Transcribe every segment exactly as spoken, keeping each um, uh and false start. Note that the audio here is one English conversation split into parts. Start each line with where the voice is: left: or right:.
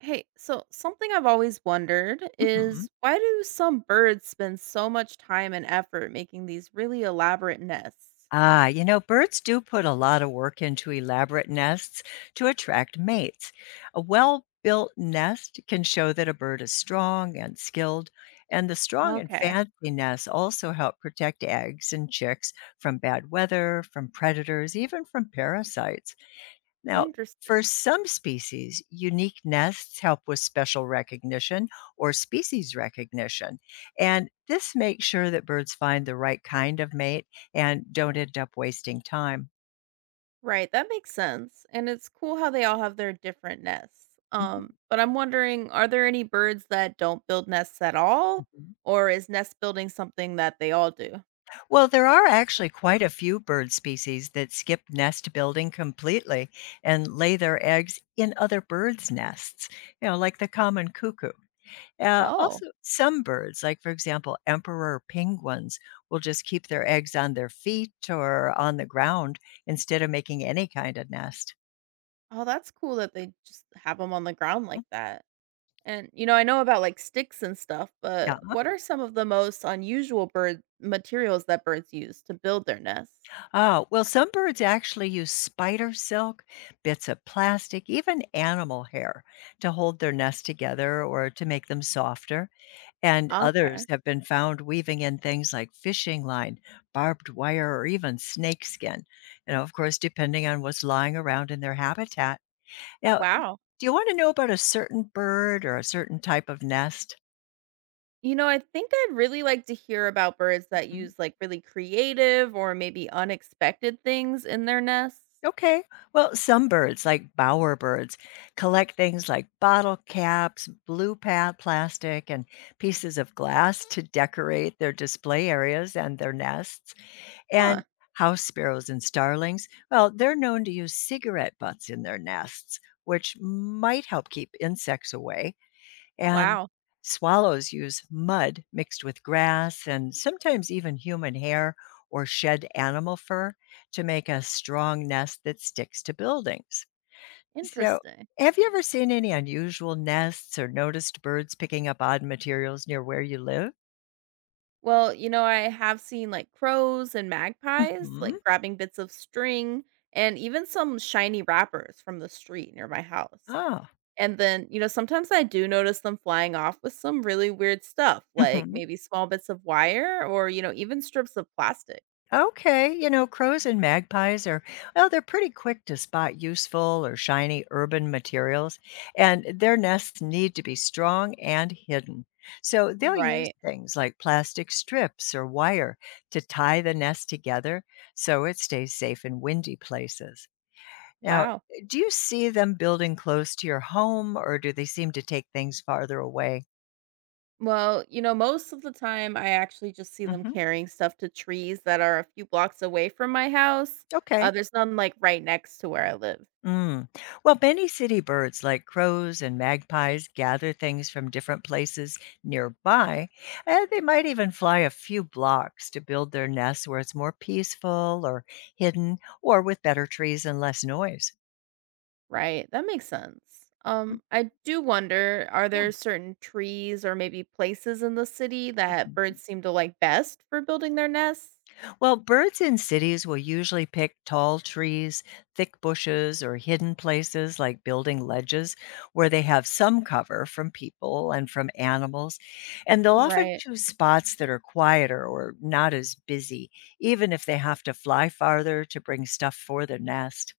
right: Hey, so something I've always wondered
left: Mhm.
right: is why do some birds spend so much time and effort making these really elaborate nests?
left: Ah, you know, birds do put a lot of work into elaborate nests to attract mates. A well built nest can show that a bird is strong and skilled, and the strong and
right: Okay.
left: fancy nests also help protect eggs and chicks from bad weather, from predators, even from parasites. Now, for
right: Interesting.
left: some species, unique nests help with special recognition or species recognition. And this makes sure that birds find the right kind of mate and don't end up wasting time.
right: Right, that makes sense. And it's cool how they all have their different nests.
left: Mhm.
right: Um, but I'm wondering, are there any birds that don't build nests at all?
left: Mhm.
right: Or is nest building something that they all do?
left: Well, there are actually quite a few bird species that skip nest building completely and lay their eggs in other birds' nests, you know, like the common cuckoo. Uh,
right: Oh,
left: also, some birds, like for example, emperor penguins, will just keep their eggs on their feet or on the ground instead of making any kind of nest.
right: oh, that's cool that they just have them on the ground like
left: Mm,
right: that. And, you know, I know about like sticks and stuff,
left: yeah.
right: but what are some of the most unusual bird materials that birds use to build their nests?
left: Oh, well, some birds actually use spider silk, bits of plastic, even animal hair to hold their nest together or to make them softer. And others
right: Okay.
left: have been found weaving in things like fishing line, barbed wire, or even snakeskin. You know, of course, depending on what's lying around in their habitat. Now,
right: Wow.
left: do you wanna know about a certain bird or a certain type of nest?
right: You know, I think I'd really like to hear about birds that
left: Mhm.
right: use like really creative or maybe unexpected things in their nests.
left: Okay. Well, some birds, like bowerbirds, collect things like bottle caps, blue pad plastic, and pieces of glass to decorate their display areas and their nests.
right: Huh.
left: And house sparrows and starlings, well, they're known to use cigarette butts in their nests, which might help keep insects away. And
right: Wow.
left: swallows use mud mixed with grass and sometimes even human hair or shed animal fur to make a strong nest that sticks to buildings. So,
right: Interesting.
left: have you ever seen any unusual nests or noticed birds picking up odd materials near where you live?
right: Well, you know, I have seen like crows and magpies
left: Mhm.
right: like grabbing bits of string and even some shiny wrappers from the street near my house.
left: Oh.
right: And then, you know, sometimes I do notice them flying off with some really weird stuff, like maybe small bits of wire or, you know, even strips of plastic.
left: Okay, you know, crows and magpies are, well, they're pretty quick to spot useful or shiny urban materials, and their nests need to be strong and hidden. So they'll use
right: Right.
left: things like plastic strips or wire to tie the nest together so it stays safe in windy places. Now,
right: Wow.
left: do you see them building close to your home or do they seem to take things farther away?
right: Well, you know, most of the time I actually just see them
left: Hmm.
right: carrying stuff to trees that are a few blocks away from my house. Uh,
left: Okay.
right: there's none like right next to where I live.
left: Mm. Well, many city birds like crows and magpies gather things from different places nearby, and they might even fly a few blocks to build their nests where it's more peaceful or hidden or with better trees and less noise.
right: Right. That makes sense.
left: Mm,
right: Um, I do wonder, are
left: yeah.
right: there certain trees or maybe places in the city that birds seem to like best for building their nests?
left: Well, birds in cities will usually pick tall trees, thick bushes, or hidden places like building ledges where they have some cover from people and from animals. And they'll often
right: Right.
left: choose spots that are quieter or not as busy, even if they have to fly farther to bring stuff for their nest.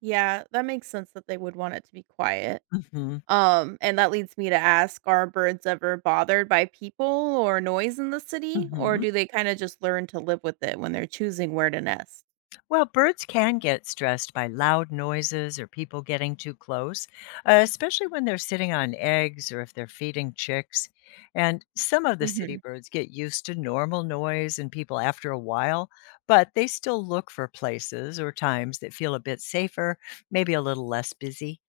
right: Yeah, that makes sense that they would want it to be quiet.
left: Hmm.
right: Um, and that leads me to ask, are birds ever bothered by people or noise in the city, or
left: Hmm.
right: do they kind of just learn to live with it when they're choosing where to nest?
left: Well, birds can get stressed by loud noises or people getting too close, uh, especially when they're sitting on eggs or if they're feeding chicks. And some of the city
right: Hmm.
left: birds get used to normal noise and people after a while, but they still look for places or times that feel a bit safer, maybe a little less busy.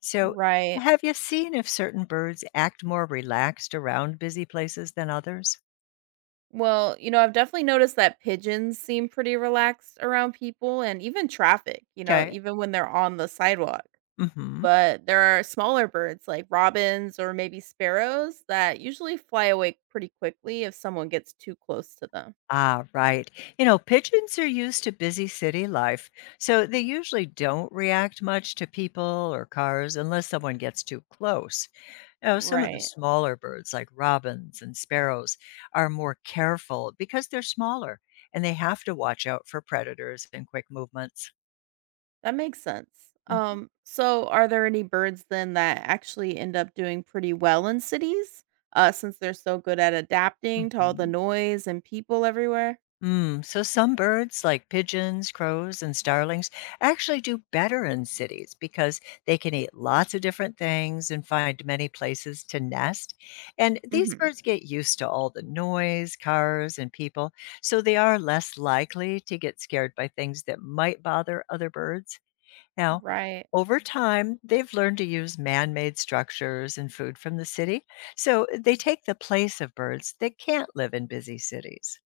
left: So,
right: Right.
left: have you seen if certain birds act more relaxed around busy places than others?
right: Well, you know, I've definitely noticed that pigeons seem pretty relaxed around people and even traffic, you know,
left: Okay.
right: even when they're on the sidewalk.
left: Mm hmm.
right: But there are smaller birds like robins or maybe sparrows that usually fly away pretty quickly if someone gets too close to them.
left: Ah, right. You know, pigeons are used to busy city life, so they usually don't react much to people or cars unless someone gets too close. You know, some of the
right: Right.
left: smaller birds, like robins and sparrows, are more careful because they're smaller and they have to watch out for predators and quick movements.
right: That makes sense.
left: Hmm.
right: Um, so are there any birds then that actually end up doing pretty well in cities? Uh, since they're so good at adapting to all the
left: Hmm.
right: noise and people everywhere?
left: Mm, so some birds, like pigeons, crows, and starlings, actually do better in cities because they can eat lots of different things and find many places to nest. And these
right: Mhm.
left: birds get used to all the noise, cars, and people, so they are less likely to get scared by things that might bother other birds. Now,
right: Right.
left: over time, they've learned to use man made structures and food from the city, so they take the place of birds that can't live in busy cities.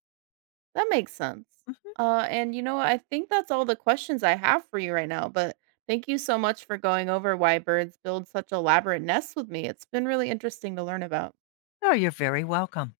right: That makes sense.
left: Mhm.
right: Uh, and you know what? I think that's all the questions I have for you right now, but thank you so much for going over why birds build such elaborate nests with me. It's been really interesting to learn about.
left: Oh, you're very welcome.